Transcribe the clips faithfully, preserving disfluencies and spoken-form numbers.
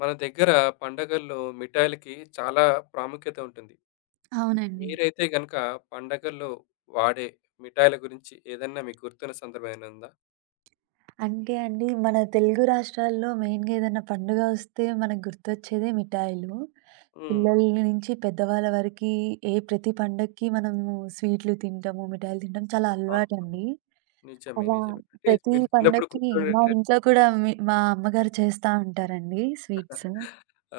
మన దగ్గర పండగల్లో మిఠాయిలకి చాలా ప్రాముఖ్యత ఉంటుంది. అవునండి. మీరైతే గనక పండగల్లో వాడే మిఠాయిల గురించి ఏదన్నా మీకు గుర్తున్న సందర్భం ఏమైనా ఉందా? అంటే అండి మన తెలుగు రాష్ట్రాల్లో మెయిన్‌గా ఏదైనా పండుగ వస్తే మనకు గుర్తొచ్చేదే మిఠాయిలు. హ్మ్. పిల్లల నుంచి పెద్దవాళ్ళ వరకి ఏ ప్రతి పండక్కి మనము స్వీట్లు తింటాము, మిఠాయిలు తింటాం చాలా అవునవును. అలవాటండి. నిజమే. అలా నిజమే. అంటే ప్రతి మీరు చిన్నప్పుడు పండక్కి మా గుర్తుండేట ఇంట్లో కూడా మి మా అమ్మగారు చేస్తా ఉంటారండి స్వీట్స్.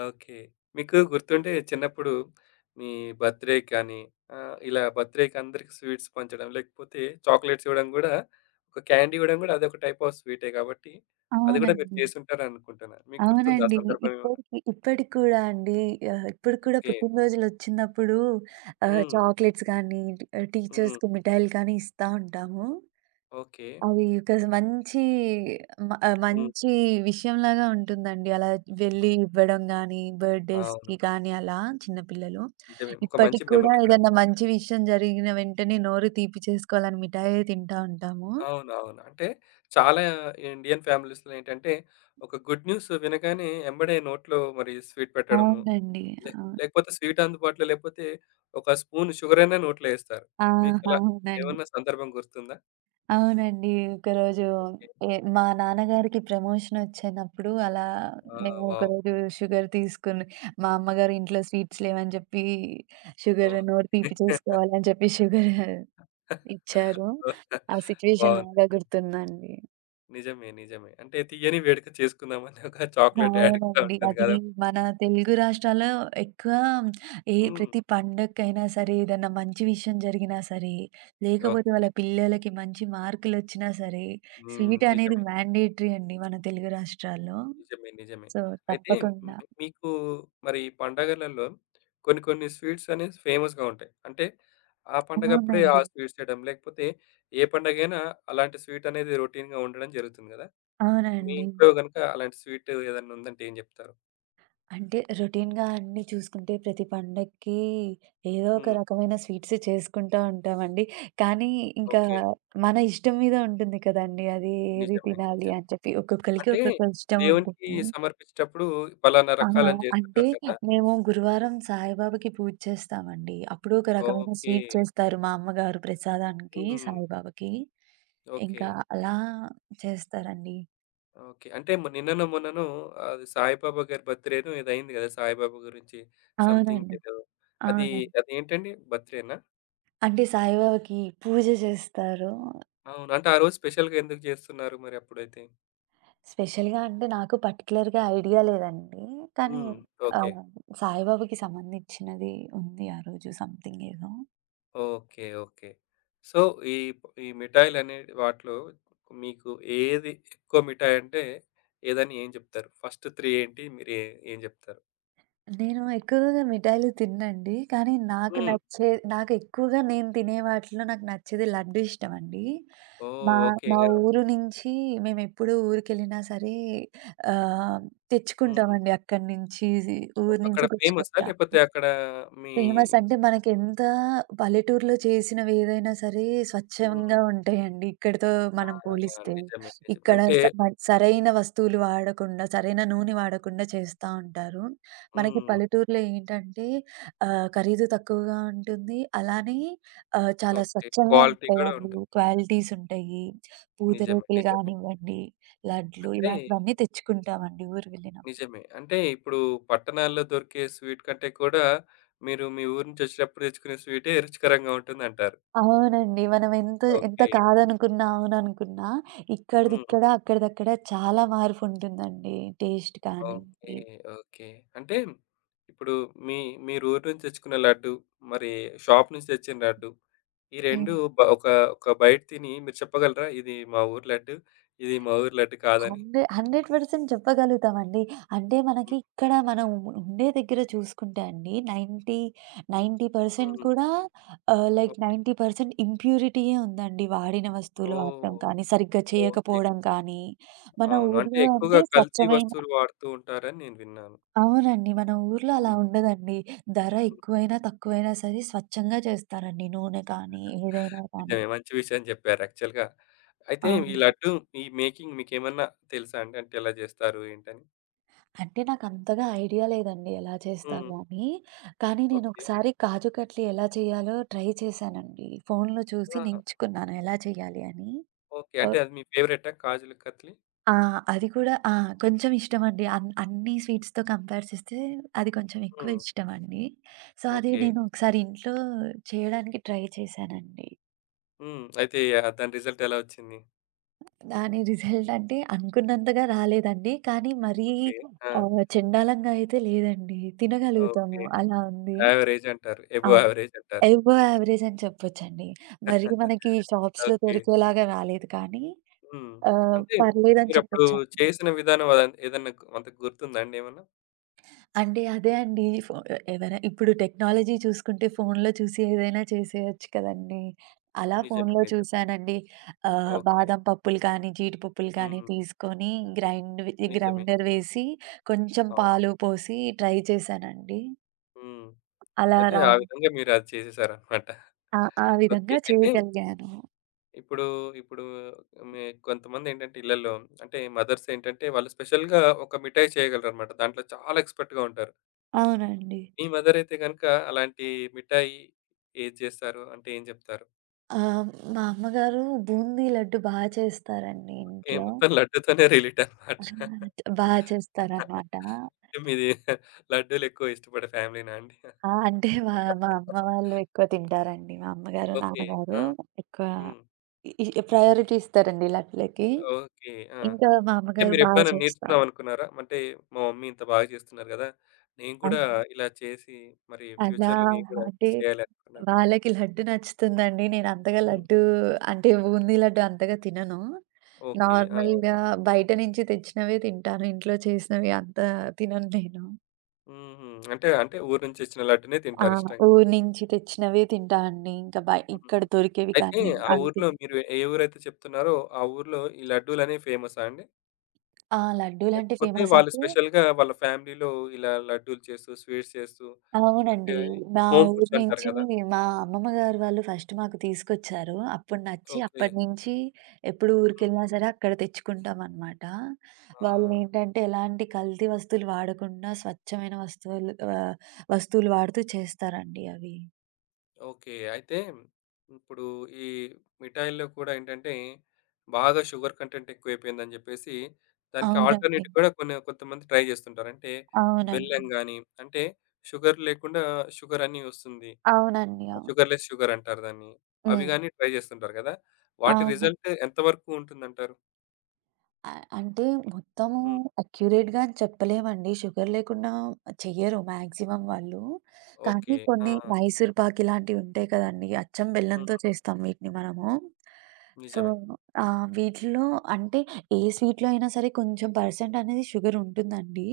ఓకే. మీకు గుర్తుంటే చిన్నప్పుడు మీ బర్త్‌డే కానీ ఆహ్, ఇలా బర్త్‌డే‌కి అందరికి స్వీట్స్ పంచడం, లేకపోతే చాక్లెట్స్ ఇవ్వడం గూడా ఒక క్యాండీ ఇవ్వడం గూడా అదొక టైప్ ఆఫ్ స్వీటే కాబట్టి, అది గూడా మీరు అవునండి. చేసుంటారనుకుంటున్నాను. మీకు గుర్తుందా ఆ అవునండి. సందర్భం ఏమన్నా? ఇప్పటికి ఇప్పటికి కూడా అండి ఆహ్, ఇప్పటికి కూడా ఓకే. పుట్టినరోజులొచ్చినప్పుడు ఆహ్, హ్మ్. చాక్లెట్స్ కానీ, ఆహ్, హ్మ్. టీచర్స్‌కి మిఠాయిలు కానీ ఇస్తా ఉంటాము. ఓకే. అది ఒక మంచి మ ఆహ్, హ్మ్. మంచి విషయంలాగా ఉంటుందండి. అలా వెళ్ళి అవును. ఇవ్వడం గానీ, అవును. బర్త్‌డేస్‌కి కానీ అలా చిన్నపిల్లలు. నిజమే. ఒక మంచి ఇప్పటికి కూడా మెమరీ కూడా. ఏదన్నా మంచి విషయం జరిగిన వెంటనే నోరు తీపి చేసుకోవాలని మిఠాయే తింటా ఉంటాము. అవునవును. అంటే చాలా ఇండియన్ ఫ్యామిలీస్‌లో ఏంటంటే ఒక గుడ్ న్యూస్ వినగానే ఎంబడే నోట్లో మరి స్వీట్ పెట్టడము, అవునండి. లే అవును. లేకపోతే స్వీట్ అందుబాటులో లేకపోతే ఒక స్పూన్ షుగర్ అయినా నోట్లో ఏస్తారు. ఆ! మీకలా అవునండి. ఏమన్నా సందర్భం గుర్తుందా? అవునండి. ఒకరోజు ఏ మా నాన్నగారికి ప్రమోషనొచ్చినప్పుడు అలా ఆ! మేము వావ్! ఒకరోజు షుగర్ తీసుకుని మా అమ్మగారు ఇంట్లో స్వీట్స్ లేవని జెప్పి షుగర్ ఓహ్! నోరు తీపి చేసుకోవాలని చెప్పి షుగర్ ఇచ్చారు. ఆ సిట్యుయేషన్ బాగా బావుందండి. గుర్తుందండి. నిజమే. నిజమే. అంటే తీయని వేడుక చేసుకుందామని ఒక చాక్లేట్ యాడ్ కూడా అవునండి. ఉంటుంది అది కదా! మన తెలుగు రాష్ట్రాల్లో ఎక్కువ ఏ హ్మ్. ప్రతి పండగకైనా సరే, ఏదన్నా మంచి విషయం జరిగినా సరే, లేకపోతే ఓకే. వాళ్ళ పిల్లలకి మంచి మార్కులొచ్చినా సరే, హ్మ్. స్వీట్ అనేది నిజమే. మ్యాండేటరీ అండి మన తెలుగు రాష్ట్రాల్లో. నిజమే. నిజమే. సో, అయితే హ్మ్. తప్పకుండా. మీకు మరి పండగలలో కొన్ని కొన్ని స్వీట్స్ అనేవి ఫేమస్‌గా ఉంటాయి. అంటే ఆ పండగప్పుడే ఆ అవునండి. స్వీట్స్ చేయడం. లేకపోతే ఏ పండగైనా అలాంటి స్వీట్ అనేది రొటీన్‌గా ఉండడం జరుగుతుంది గదా! మీ అవునండి. ఇంట్లో గనుక అలాంటి స్వీట్ ఏదన్నా ఉందంటే ఏం జెప్తారు? అంటే రొటీన్‌గా అన్నీ చూసుకుంటే ప్రతి పండక్కి ఏదో ఒక హ్మ్. రకమైన స్వీట్స్ చేసుకుంటా ఉంటామండి. కానీ ఇంకా ఓకే. మన ఇష్టం మీద ఉంటుంది కదండీ! అది ఏది నిజమే. తినాలి నిజమే. అని చెప్పి. ఒక్కొక్కళ్ళకి అంటే ఒక్కొక్క ఇష్టం దేవునికి ఉంటుంది. సమర్పించేటప్పుడు పలానా ఆ! రకాలని అంటే జేస్తుంటారు కదా! మేము గురువారం సాయిబాబాకి పూజ చేస్తామండి. అప్పుడు ఒక రకమైన ఓకే. స్వీట్ చేస్తారు మా అమ్మగారు ప్రసాదానికి హ్మ్. సాయిబాబాకి. ఓకే. ఇంకా అలా చేస్తారండి. ఓకే. అంటే మ నిన్ననో, మొన్ననో అది సాయిబాబా గారి బర్త్‌డేనో ఏదో అయింది గదా! సాయిబాబా గురించి సంథింగ్ అవునండి. ఏదో. అది అవునండి. అదేంటండి? బర్త్‌డేనా? అంటే సాయిబాబాకి పూజ చేస్తారు. అవును. అంటే ఆ రోజు స్పెషల్‌గా ఎందుకు జేస్తున్నారు మరి అప్పుడైతే? స్పెషల్‌గా అంటే నాకు పర్టిక్యులర్‌గా ఐడియా లేదండి. కానీ హ్మ్. ఓకే. ఆహ్, సాయిబాబాకి సంబంధించినది ఉంది ఆ రోజు సంథింగ్ ఏదో. ఓకే. ఓకే. సో, ఈ ఈ మిఠాయిలనే వాటిలో మీకు ఏది ఎక్కువ మిఠాయంటే ఏదని ఏం జెప్తారు? ఫస్ట్ మూడు ఏంటి? మీరు ఏ ఏం జెప్తారు? నేను ఎక్కువగా మిఠాయిలు తిననండి. కానీ నాకు హ్మ్. నచ్చే నాకు ఎక్కువగా నేను తినే వాటిలో నాకు నచ్చేది లడ్డు ఇష్టమండి. ఓహ్! మా ఓకే. మా ఆ! ఊరు నుంచి మేమెప్పుడు ఊరికెళ్ళినా సరే ఆహ్, హ్మ్. తెచ్చుకుంటామండి అక్కడి నుంచి ఊరు అక్కడ నుంచి ఫేమసా? తెచ్చుకుంటాము. లేకపోతే అక్కడ మీ ఫేమస్ అంటే మనకెంత పల్లెటూరులో చేసినవేదైనా సరే హ్మ్. స్వచ్ఛంగా ఉంటాయండి. ఇక్కడితో ఆ! మనం పోలిస్తే. నిజమే. నిజమే. ఇక్కడ అంటే స మ సరైన వస్తువులు వాడకుండా, సరైన నూనె వాడకుండా చేస్తా ఉంటారు. మనకి హ్మ్. పల్లెటూరులో ఏంటంటే ఆహ్, ఖరీదు తక్కువగా ఉంటుంది. అలానే ఆహ్, చాలా ఓకే. స్వచ్ఛంగా క్వాలిటీ గూడా ఉంటాయండి. ఉంటుంది. క్వాలిటీస్ ఉంటాయి. నిజమే. పూతరేకులు నిజమే. గానివ్వండి, లడ్లు అంటే ఇలాంటివన్నీ తెచ్చుకుంటామండి ఊరు వెళ్ళినప్పుడు. నిజమే. అంటే ఇప్పుడు పట్టణాల్లో దొరికే స్వీట్ కంటే కూడా మీరు మీ ఊరు నుంచి వచ్చేటప్పుడు తెచ్చుకునే స్వీటే రుచికరంగా ఉంటుందంటారు. అవునండి. మనం ఎంత ఎంత ఓకే. కాదనుకున్నా, అవుననుకున్నా హ్మ్. ఇక్కడిదిక్కడ, అక్కడిదక్కడ చాలా మార్పుంటుందండి. టేస్ట్ కానీ ఓకే. ఓకే. అంటే ఇప్పుడు మీ మీరు ఊరు నుంచి తెచ్చుకున్న లడ్డు, మరి షాప్ నుంచి తెచ్చిన లడ్డు. ఈ రెండు హ్మ్. బ ఒక ఒక బైట్ తిని మీరు చెప్పగలరా? ఇది మా ఊరు లడ్డు. ఇది మా ఊరు లడ్డు కాదని? హండ్రె హండ్రెడ్ పర్సెంట్ చెప్పగలుగుతామండి. అంటే మనకి హ్మ్. ఇక్కడ మనం ఉండే దగ్గర చూసుకుంటే అండి తొంభై, తొంభై శాతం కూడా ఆహ్, హ్మ్. లైక్ తొంభై శాతం ఇంప్యూరిటీయే ఉందండి. వాడిన వస్తువులు ఓహ్! వాడటం కానీ, సరిగ్గా ఓకే. చేయకపోవడం కానీ, మన అవును. అంటే ఊర్లో ఎక్కువగా అంటే కల్తీ స్వచ్ఛమైన వస్తువులు వాడుతూ ఉంటారని నేను విన్నాను. అవునండి. మన ఊర్లో అలా హ్మ్. ఉండదండి. ధర హ్మ్. ఎక్కువైనా, తక్కువైనా సరే స్వచ్ఛంగా చేస్తారండి. నూనె కానీ, ఏదైనా కానీ. నిజమే. మంచి విషయం చెప్పారు యాక్చువల్‌గా. అయితే ఆ! ఈ లడ్డు ఈ మేకింగ్ మీకేమన్నా తెలుసా అండి? అంటే ఎలా జేస్తారు ఏంటని? అంటే నాకంతగా ఐడియా లేదండి ఎలా హ్మ్. చేస్తారో అని. కానీ ఓకే. నేనొకసారి కాజు కట్లీ ఎలా చేయాలో ట్రై చేశానండి. ఫోన్‌లో చూసి ఆ! నేర్చుకున్నాను ఎలా చేయాలి అని. ఓకే. అంటే ఓహ్! అది మీ ఫేవరెట్టా కాజుల కత్లి? ఆ! అది కూడా ఆ! కొంచెం ఇష్టమండి. అన్ అన్ని స్వీట్స్‌తో కంపేర్ చేస్తే అది కొంచెం ఎక్కువ హ్మ్. ఇష్టమండి. సో, అది ఓకే. నేను ఒకసారి ఇంట్లో చేయడానికి ట్రై చేశానండి. హ్మ్. అయితే ఆహ్, దాని రిజల్ట్ ఎలా వచ్చింది? దాని రిజల్ట్ అంటే అనుకున్నంతగా రాలేదండి. కానీ మరీ ఓకే. ఆ! ఆహ్, చెండాలంగా అయితే లేదండి. ఓకే. తినగలుగుతాము అలా ఉంది. యావరేజ్ అంటారు. ఎబోవ్ అవును. యావరేజ్ అంటారు. అబోవ్ యావరేజ్ అని చెప్పొచ్చండి. మరి మనకి షాప్స్‌లో ఓకే. దొరికేలాగా రాలేదు కానీ హ్మ్. ఆహ్, అంటే పర్లేదని మీరప్పుడు చెప్పొచ్చండి. చేసిన విధానం అద ఏదన్నా అంత గుర్తుందా అండి ఏమన్నా? అంటే అదే అండి. ఫో ఎవరై ఇప్పుడు టెక్నాలజీ చూసుకుంటే ఫోన్‌లో చూసి ఏదైనా చేసేయొచ్చు కదండీ! అలా నిజమే. ఫోన్‌లో నిజమే. చూసానండి. ఆహ్, ఓకే. బాదం పప్పులు కానీ, జీడిపప్పులు కానీ హ్మ్. తీసుకొని గ్రైండ్ నిజమే. గ్రైండర్ వేసి కొంచెం అవును. పాలు పోసి ట్రై చేశానండి. హ్మ్. అలా అయితే రా ఆ విధంగా మీరు అది చేసేసారన్నమాట. ఆ! ఆ ఓకే. విధంగా అయితే చేయగలిగాను. ఇప్పుడు, ఇప్పుడు మీ కొంతమందేంటంటే ఇళ్లల్లో అంటే మదర్స్ ఏంటంటే వాళ్ళు స్పెషల్‌గా ఒక మిఠాయి చేయగలరన్నమాట. దాంట్లో చాలా ఎక్స్‌పర్ట్‌గా ఉంటారు. అవునండి. మీ మదర్ అయితే గనుక అలాంటి మిఠాయి ఏది చేస్తారు? అంటే ఏం చెప్తారు? ఆ! మా అమ్మగారు బూందీ లడ్డు బా చేస్తారండి ఓకే. ఇంట్లో. మొత్తం లడ్డుతోనే రిలేట్ అన్నమాట. బా చేస్తారనమాట. అంటే మీది లడ్డూలెక్కువ ఇష్టపడే ఫ్యామిలీనా అండి? ఆ! అంటే మా మా అమ్మ వాళ్ళు ఎక్కువ తింటారండి. మా అమ్మగారు, ఓకే. నాన్నగారు ఆ! ఎక్కువ హ్మ్. ఇ ఇ ప్రయారిటీ ఇస్తారండి లడ్లకి. ఓకే. ఆ! ఇంకా మా అంటే అమ్మగారు బాగా మీరెప్పుడైనా నేర్చుకుందాం చేస్తారు. అనుకున్నారా? అంటే మా మమ్మీ ఇంత బాగా చేస్తున్నారు గదా! నేను అన్ గూడా ఇలా చేసి మరి అలా ఫ్యూచర్‌లో నేను గూడా అంటే చేయాలనుకున్నాను. వాళ్ళకి లడ్డు నచ్చుతుందండి. నేను అంతగా హ్మ్. లడ్డు అంటే బూందీ లడ్డు అంతగా తినను. ఓకే. ఆ! నార్మల్‌గా బయట నుంచి తెచ్చినవే తింటాను. ఇంట్లో చేసినవి అంత తినను నేను. హుహు. అంటే అంటే ఊరు నుంచి వచ్చిన లడ్డునే ఆ! తింటారు ఇష్టంగా. ఊరు నుంచి తెచ్చినవే తింటా అండి. ఇంకా బై హ్మ్. ఇక్కడ దొరికేవి అయితే కానీ ఆ అవి ఊర్లో తిన్ మీరు ఏ ఊరైతే చెప్తున్నారో ఆ ఊర్లో ఈ లడ్డూలనేవి ఫేమసా అండి? ఆ! లడ్డూలంటే లేకపోతే ఫేమస్ వాళ్ళు అంటే స్పెషల్‌గా వాళ్ళ ఫ్యామిలీలో ఇలా లడ్డూలు చేస్తూ, స్వీట్స్ చేస్తూ అంటే అవునండి. మా హోమ్ ఊరు ఫుడ్స్ అంటారు నించి కదా! మా అమ్మమ్మ గారు వాళ్ళు ఫస్ట్ మాకు తీసుకొచ్చారు. అప్పుడు నచ్చి ఓకే. అప్పటినుంచి ఎప్పుడు హ్మ్. ఊరికెళ్ళినా సరే అక్కడ తెచ్చుకుంటామనమాట. ఆ! వాళ్ళేంటంటే ఎలాంటి కల్తీ వస్తువులు వాడకుండా స్వచ్ఛమైన వస్తువులు ఆహ్, వస్తువులు వాడుతూ చేస్తారండి అవి. ఓకే. అయితే ఇప్పుడు ఈ మిఠాయిల్లో కూడా ఏంటంటే బాగా షుగర్ కంటెంట్ ఎక్కువైపోయిందని చెప్పేసి దానికి అవునండి. ఆల్టర్‌నేట్ కూడా కొన్ని కొంతమంది ట్రై చేస్తుంటారు. అంటే బెల్లం అవునండి. గాని, అంటే షుగర్ లేకుండా షుగర్ అని వస్తుంది. అవునండి. అవును. షుగర్‌లెస్ షుగర్ అంటారు దాన్ని. అవి హ్మ్. గాని ట్రై చేస్తుంటారు కదా! వాటి అవును. రిజల్ట్ ఎంతవరకు ఉంటుందంటారు? ఆ! అంటే మొత్తము హ్మ్. అక్యురేట్‌గా అని చెప్పలేమండి. షుగర్ లేకుండా చెయ్యరు మాక్సిమం వాళ్ళు. ఓకే. కానీ కొన్ని ఆ! మైసూర్ పాక్ ఇలాంటివి ఉంటాయి కదండీ! అచ్చం హ్మ్. బెల్లంతో చేస్తాం వీటిని మనము. సో, నిజమే. ఆ! వీటిలో అంటే ఏ స్వీట్‌లో అయినా సరే కొంచెం పర్సెంట్ అనేది షుగర్ ఉంటుందండి.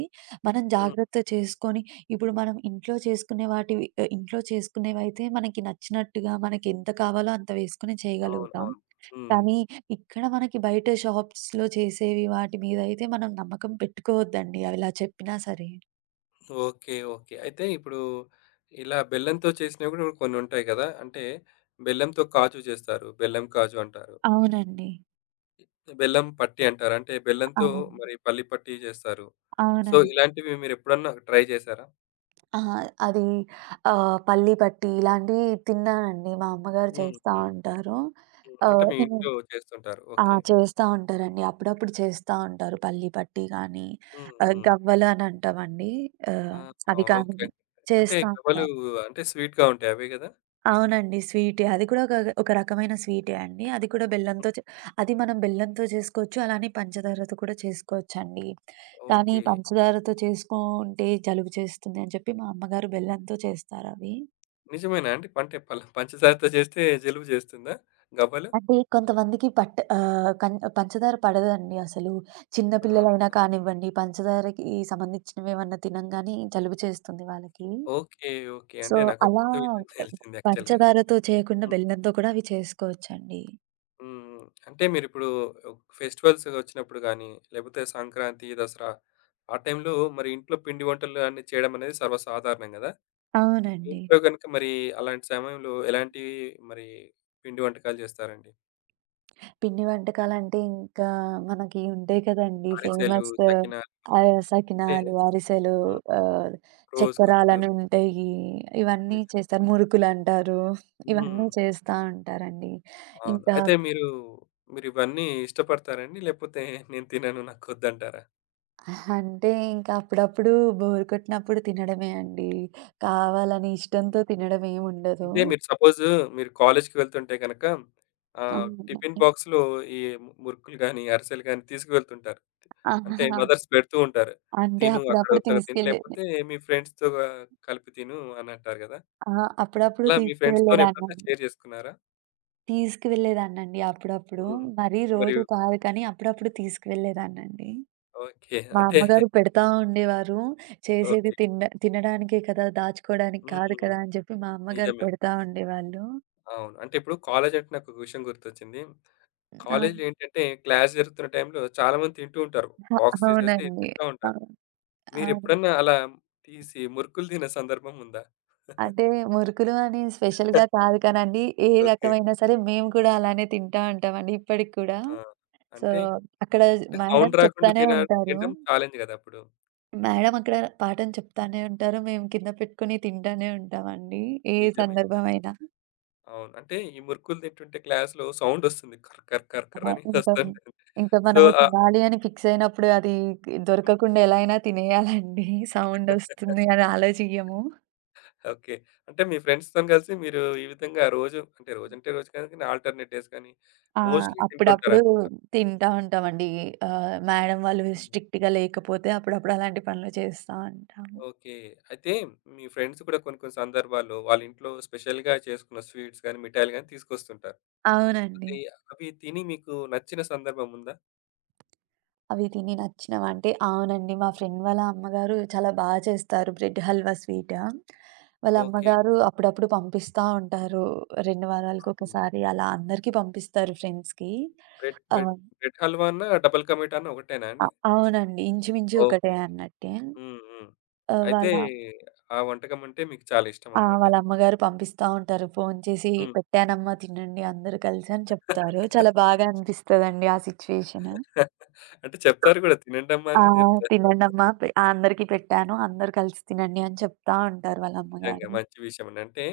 మనం హ్మ్. జాగ్రత్త చేసుకొని ఇప్పుడు మనం ఇంట్లో చేసుకునే వాటివి ఆహ్, ఇంట్లో చేసుకునేవైతే మనకి నచ్చినట్టుగా మనకి ఎంత కావాలో అంత వేసుకొని అవును. చేయగలుగుతాం. అవును. హ్మ్. కానీ ఇక్కడ మనకి బయట షాప్స్‌లో చేసేవి వాటి మీద అయితే మనం నమ్మకం పెట్టుకోవద్దండి. అవిలా చెప్పినా సరే. ఓకే. ఓకే. అయితే ఇప్పుడు ఇలా బెల్లంతో చేసినవి గూడా కొన్నుంటాయి గదా! అంటే బెల్లంతో కాజు చేస్తారు. బెల్లం కాజు అంటారు. అవునండి. బెల్లం పట్టి అంటారు. అంటే బెల్లంతో అవును. మరి పల్లి పట్టి జేస్తారు. సో, అవునండి. ఇలాంటివి మీరెప్పుడన్నా ట్రై జేశారా? ఆ! అది ఆహ్, పల్లి పట్టి ఇలాంటివి తిన్నానండి. మా అమ్మగారు హ్మ్. చేస్తా హ్మ్. ఉంటారు. హ్మ్. అంటే ఆహ్, మీ ఇవి ఇంట్లో చేస్తుంటారు. ఆ! ఓకే. చేస్తా ఉంటారండి. అప్పుడప్పుడు చేస్తా ఉంటారు. పల్లి పట్టి కానీ, హ్మ్. ఆహ్, హ్మ్. గవ్వలు అని అంటామండి. ఆహ్, ఆహా! అవి కానీ ఓకే. అంటే చేస్తా గవ్వలు ఉంటారు. అంటే స్వీట్‌గా ఉంటాయి. అవే గదా! అవునండి. స్వీటే. అది కూడా ఒక హ్మ్. ఒక రకమైన స్వీటే అండి. అది కూడా బెల్లంతో చే అది మనం బెల్లంతో చేసుకోవచ్చు. అలానే పంచదారతో కూడా చేసుకోవచ్చండి. కానీ ఓకే. పంచదారతో చేసుకుంటే జలుబు చేస్తుంది అని చెప్పి మా అమ్మగారు బెల్లంతో చేస్తారవి. నిజమేనా అండి? అంటే పల పంచదారతో చేస్తే జలుబు చేస్తుందా గవ్వలు? అంటే కొంతమందికి పట్ట ఆహ్, కన్ పంచదార పడదండి అసలు. చిన్న ఆ! పిల్లలైనా కానివ్వండి, పంచదారకి సంబంధించినవేమన్నా తినంగానే జలుబు చేస్తుంది వాళ్ళకి. ఓకే. ఓకే. సో, అంటే నాకొక అలా కొత్త విషయం తెలిసింది యాక్చువల్‌గా. పంచదారతో చేయకుండా హ్మ్. బెల్లంతో కూడా అవి చేసుకోవచ్చండి. హ్మ్. అంటే మీరిప్పుడు ఫెస్టివల్స్ వచ్చినప్పుడు గానీ, లేకపోతే సంక్రాంతి, దసరా ఆ టైంలో మరి ఇంట్లో పిండి వంటలు అన్నీ చేయడం అనేది సర్వసాధారణం గదా! మీ అవునండి. ఇంట్లో గనుక మరి అలాంటి సమయంలో ఎలాంటి మరి పిండి వంటకాలు చేస్తారండి? పిండి వంటకాలంటే ఇంకా మనకి ఉంటాయి కదండీ! అరిసెలు, ఫేమస్ సకినాలు ఆ అంటే సకినాలు, అరిసెలు, హ్మ్. ఆహ్, రోజ్ కుక్స్ చక్కరాలని ఉంటాయి. ఇవన్నీ నిజమే. చేస్తారు. మురుకులంటారు. హ్మ్. ఇవన్నీ చేస్తా ఉంటారండి. అవును. ఇంకా అయితే మీరు, మీరివన్నీ ఇష్టపడతారండి? లేపోతే నేను తినను నాకొద్దంటారా? అంటే ఇంకా అప్పుడప్పుడు బోర్ కొట్టినప్పుడు తినడమే అండి. కావాలని ఇష్టంతో తినడం ఏముండదు. అంటే మీరు సపోజ్ మీరు కాలేజ్‌కి వెళ్తుంటే గనక ఆహ్, టిఫిన్ అవునండి. బాక్స్‌లో ఈ మురుకులు గాని, అరిసెలు గాని తీసుకువెళ్తుంటారు. అంటే ఆహా! మదర్స్ పెడుతూ ఉంటారు. అంటే తిను అక్కడ అప్పుడప్పుడు ఉత్తగా తిను తీసుకెళ్ళేది. లేపోతే మీ ఫ్రెండ్స్‌తో కలిపి తిను అనంటారు గదా! ఆ! అప్పుడప్పుడు అలా మీ ఫ్రెండ్స్‌తోని ఎప్పుడన్నా తీసుకువెళ్ళేదాన్నండి. షేర్ చేసుకున్నారా? తీసుకువెళ్ళేదాన్నండి అప్పుడప్పుడు. హ్మ్. మరీ మరి రోజు కాదు కానీ అప్పుడప్పుడు తీసుకువెళ్ళేదాన్నండి. ఓకే. మా అంటే అమ్మగారు పెడతా ఉండేవారు. చేసేది ఓకే. తిండ తినడానికే కదా! దాచుకోవడానికి కాదు హ్మ్. కదా! అని చెప్పి మా అమ్మగారు నిజమే. పెడతా ఉండేవాళ్ళు. అవును. అంటే ఇప్పుడు కాలేజంటే నాకొక విషయం గుర్తొచ్చింది. ఆ! కాలేజ్‌లో ఏంటంటే క్లాస్ జరుగుతున్న టైంలో చాలామంది తింటూ ఉంటారు. అ బాక్స్ తీసేసి అవునండి. తింటా ఉంటారు. అవును. అవును. మీరెప్పుడన్నా అలా తీసి మురుకులు తిన్న సందర్భం ఉందా? అంటే మురుకులు అని స్పెషల్‌గా కాదు కానండి. ఏ ఓకే. రకమైనా సరే మేము కూడా అలానే తింటా ఉంటామండి ఇప్పటికి కూడా. ఆ! సో, అంటే, అక్కడ అంటే మేడం సౌండ్ రాకుండా చెప్తానే తిన ఉంటారు. తినడం ఛాలెంజ్ గదా! అప్పుడు. మేడం అక్కడ పాఠం చెప్తానే హ్మ్. ఉంటారు. మేము కింద పెట్టుకొని తింటానే ఉంటామండి. ఏ నిజమే. నిజమే. సందర్భమైనా. అవును. అంటే ఈ మురుకులు తింటుంటే క్లాస్‌లో సౌండ్ వస్తుంది. కర్ కర్ కర్ కర్ ఆహా! అని ఇంకా వస్తుంటుంది. ఇంకా సో, మనము ఆహ్ తినాలి అని ఫిక్స్ అయినప్పుడు అది హ్మ్. దొరకకుండా ఎలా అయినా తినేయాలండి. సౌండ్ ఒస్తుంది అని ఆలోచియ్యము. ఓకే. అంటే మీ ఫ్రెండ్స్‌తోని కలిసి మీరు ఈ విధంగా రోజు అంటే రోజంటే రోజు కాదు కానీ ఆల్టర్‌నేట్ డేస్ కానీ ఆ! మోస్ట్‌లీ అప్పుడప్పుడు తింటుంటారనమాట. తింటా ఉంటామండి. ఆహ్, మేడం వాళ్ళు హ్మ్. స్ట్రిక్ట్‌గా లేకపోతే అప్పుడప్పుడు అలాంటి పనులు చేస్తా ఉంటాము. ఓకే. అయితే మీ ఫ్రెండ్స్ కూడా కొన్ని కొన్ని సందర్భాల్లో వాళ్ళ ఇంట్లో స్పెషల్‌గా చేసుకున్న స్వీట్స్ గాని, మిఠాయిలు గాని తీసుకొస్తుంటారు. అవునండి. అది అవి తిని మీకు నచ్చిన సందర్భం ఉందా? అవి తిని నచ్చినవా? అంటే అవునండి. మా హ్మ్. ఫ్రెండ్ వాళ్ళ అమ్మగారు చాలా బా చేస్తారు బ్రెడ్ హల్వా స్వీట్. వాళ్ళ ఓకే. అమ్మగారు అప్పుడప్పుడు పంపిస్తా ఉంటారు. రెండు హ్మ్. వారాలకొకసారి అలా అందరికీ పంపిస్తారు ఫ్రెండ్స్‌కి. Bread bread ah, bread halwa అన్నా, డబుల్ కా మీఠా అన్నా ఒకటేనా అ అండి? అవునండి. ఇంచుమించు ఒకటే ఓకే. అన్నట్టే. హ్మ్. హ్మ్. ఆహ్, అయితే వాళ్ళ ఆ వంటకం అంటే మీకు చాలా ఆ! ఇష్టమన్నమాట. వాళ్ళ అమ్మగారు పంపిస్తా ఉంటారు. ఫోను చేసి హ్మ్. "పెట్టానమ్మా తినండి అందరూ కలిసి" అని చెప్తారు. చాలా బాగా అనిపిస్తదండి ఆ సిట్యుయేషను. అంటే చెప్తారు గూడా తినండమ్మా అని ఆ! గూడా చెప్తారు. తినండమ్మా పె అందరికి పెట్టాను. అందరూ కలిసి తినండి అని చెప్తా ఉంటారు వాళ్ళ నిజంగా అమ్మగారు. మంచి విషయమండి. అంటే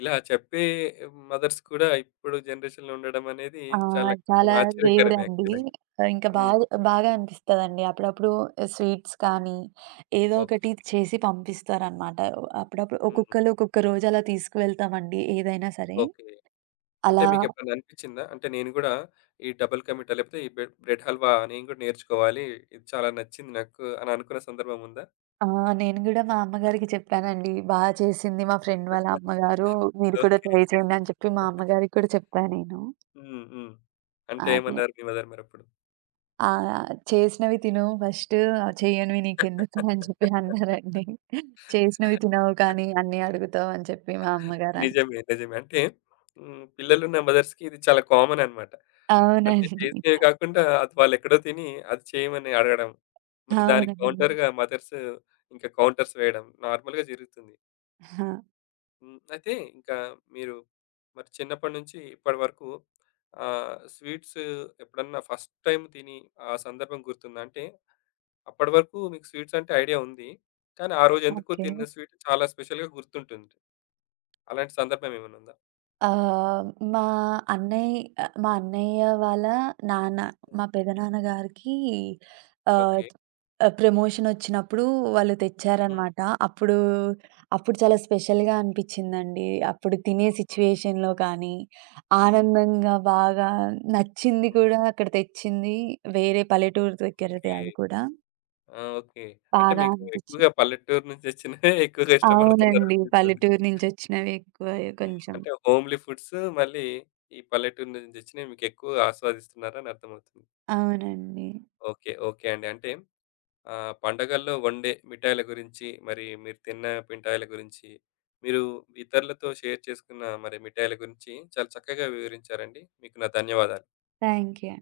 ఇలా చెప్పే మదర్స్ కూడా ఇప్పుడు జనరేషన్‌లో ఉండడం అనేది ఆ! చాలా కొంచెం చాలా రేర్ ఆశ్చర్యకరమే అండి. యాక్చువల్‌గా. ఇంకా హ్మ్. బాగా బాగా అనిపిస్తదండి. అప్పుడప్పుడు స్వీట్స్ కానీ, ఏదో ఓకే. ఒకటి చేసి పంపిస్తారనమాట. అప్పుడప్పుడు హ్మ్. ఒక్కొక్కళ్ళు ఒక్కొక్క రోజు అలా తీసుకువెళ్తామండి ఏదైనా సరే. ఓకే. అంటే అలా మీకెప్పుడైనా అనిపించిందా? అంటే నేను గూడా ఈ డబుల్ కా మీఠా లేకపోతే ఈ బ్రెడ్ బ్రెడ్ హల్వా నేను గూడా నేర్చుకోవాలి. ఇది చాలా నచ్చింది నాకు అని అనుకున్న సందర్భం ఉందా? ఆ! నేను గూడా మా అమ్మగారికి చెప్పానండి. బా చేసింది మా ఫ్రెండ్ వాళ్ళ అమ్మగారు. మీరు కూడా ఓకే. ట్రై చేయండి అని చెప్పి మా అమ్మగారికి కూడా చెప్పా నేను. హ్మ్. హ్మ్. అంటే అది ఏమన్నారు మీ మదర్ మరప్పుడు? ఆ! చేసినవి తిను ఫస్ట్ చెయ్యనివి నీకెందుకు అని చెప్పి అన్నారండి. చేసినవి తినవు కానీ అన్నీ అడుగుతావు అని చెప్పి మా అమ్మగారన్నారు. నిజమే. నిజమే. అంటే హ్మ్. పిల్లలున్న మదర్స్‌కి ఇది చాలా కామన్ అన్నమాట. అంటే అవునండి. చేసినవి కాకుండా అది వాళ్ళెక్కడో తిని అది చేయమని అడగడం. మరి దానికి అవునండి. కౌంటర్‌గా మదర్స్ ఇంకా కౌంటర్స్ వేయడం నార్మల్‌గా జరుగుతుంది. ఆ! హ్మ్. అయితే ఇంకా మీరు మరి చిన్నప్పటి నుంచి ఇప్పటి వరకు ఆహ్, స్వీట్స్ ఎప్పుడన్నా ఫస్ట్ టైమ్ తిని ఆ సందర్భం గుర్తుందా? అంటే అప్పటి వరకు మీకు స్వీట్స్ అంటే ఐడియా ఉంది. కానీ ఆ రోజు ఎందుకో ఓకే. తిన్న స్వీట్ చాలా స్పెషల్‌గా గుర్తుంటుంది. అలాంటి సందర్భం ఏమైనా ఉందా? ఆహ్, మా అన్నయ్య మా అన్నయ్య వాళ్ళ నాన్న, మా పెదనాన్న గారికి ఆహ్ ఓకే. ఆహ్, ప్రమోషనొచ్చినప్పుడు వాళ్ళు హ్మ్. తెచ్చారనమాట. అప్పుడు, అప్పుడు చాలా స్పెషల్‌గా అనిపిచ్చిందండి. అప్పుడు తినే సిచ్యుయేషన్‌లో కానీ, హ్మ్. ఆనందంగా బాగా నచ్చింది హ్మ్. కూడా అక్కడ తెచ్చింది. వేరే పల్లెటూరు దగ్గరదే ఓకే. అది కూడా. ఆ! ఓకే. అంటే బాగా మీకు అనిపిచ్చి ఎక్కువగా పల్లెటూరు నుంచొచ్చినవే ఎక్కువగా అవునండి. ఇష్టపడుతున్నారనిపిస్తుంది. పల్లెటూరు నుంచొచ్చినవి ఎక్కువ హ్మ్. కొంచెం. అంటే హోమ్‌లీ ఫుడ్స్ మళ్ళీ ఈ పల్లెటూరు నుంచొచ్చినవి మీకెక్కువ ఆస్వాదిస్తున్నారని అర్థమవుతుంది. అవునండి. ఓకే. ఓకే అండి. అంటే ఆహ్, పండగల్లో వండే మిఠాయిల గురించి, మరి మీరు తిన్న మిఠాయిల గురించి, మీరు ఇతరులతో షేర్ చేసుకున్న మరి మిఠాయిల గురించి చాలా చక్కగా వివరించారండి. మీకు నా ధన్యవాదాలు. Thank you.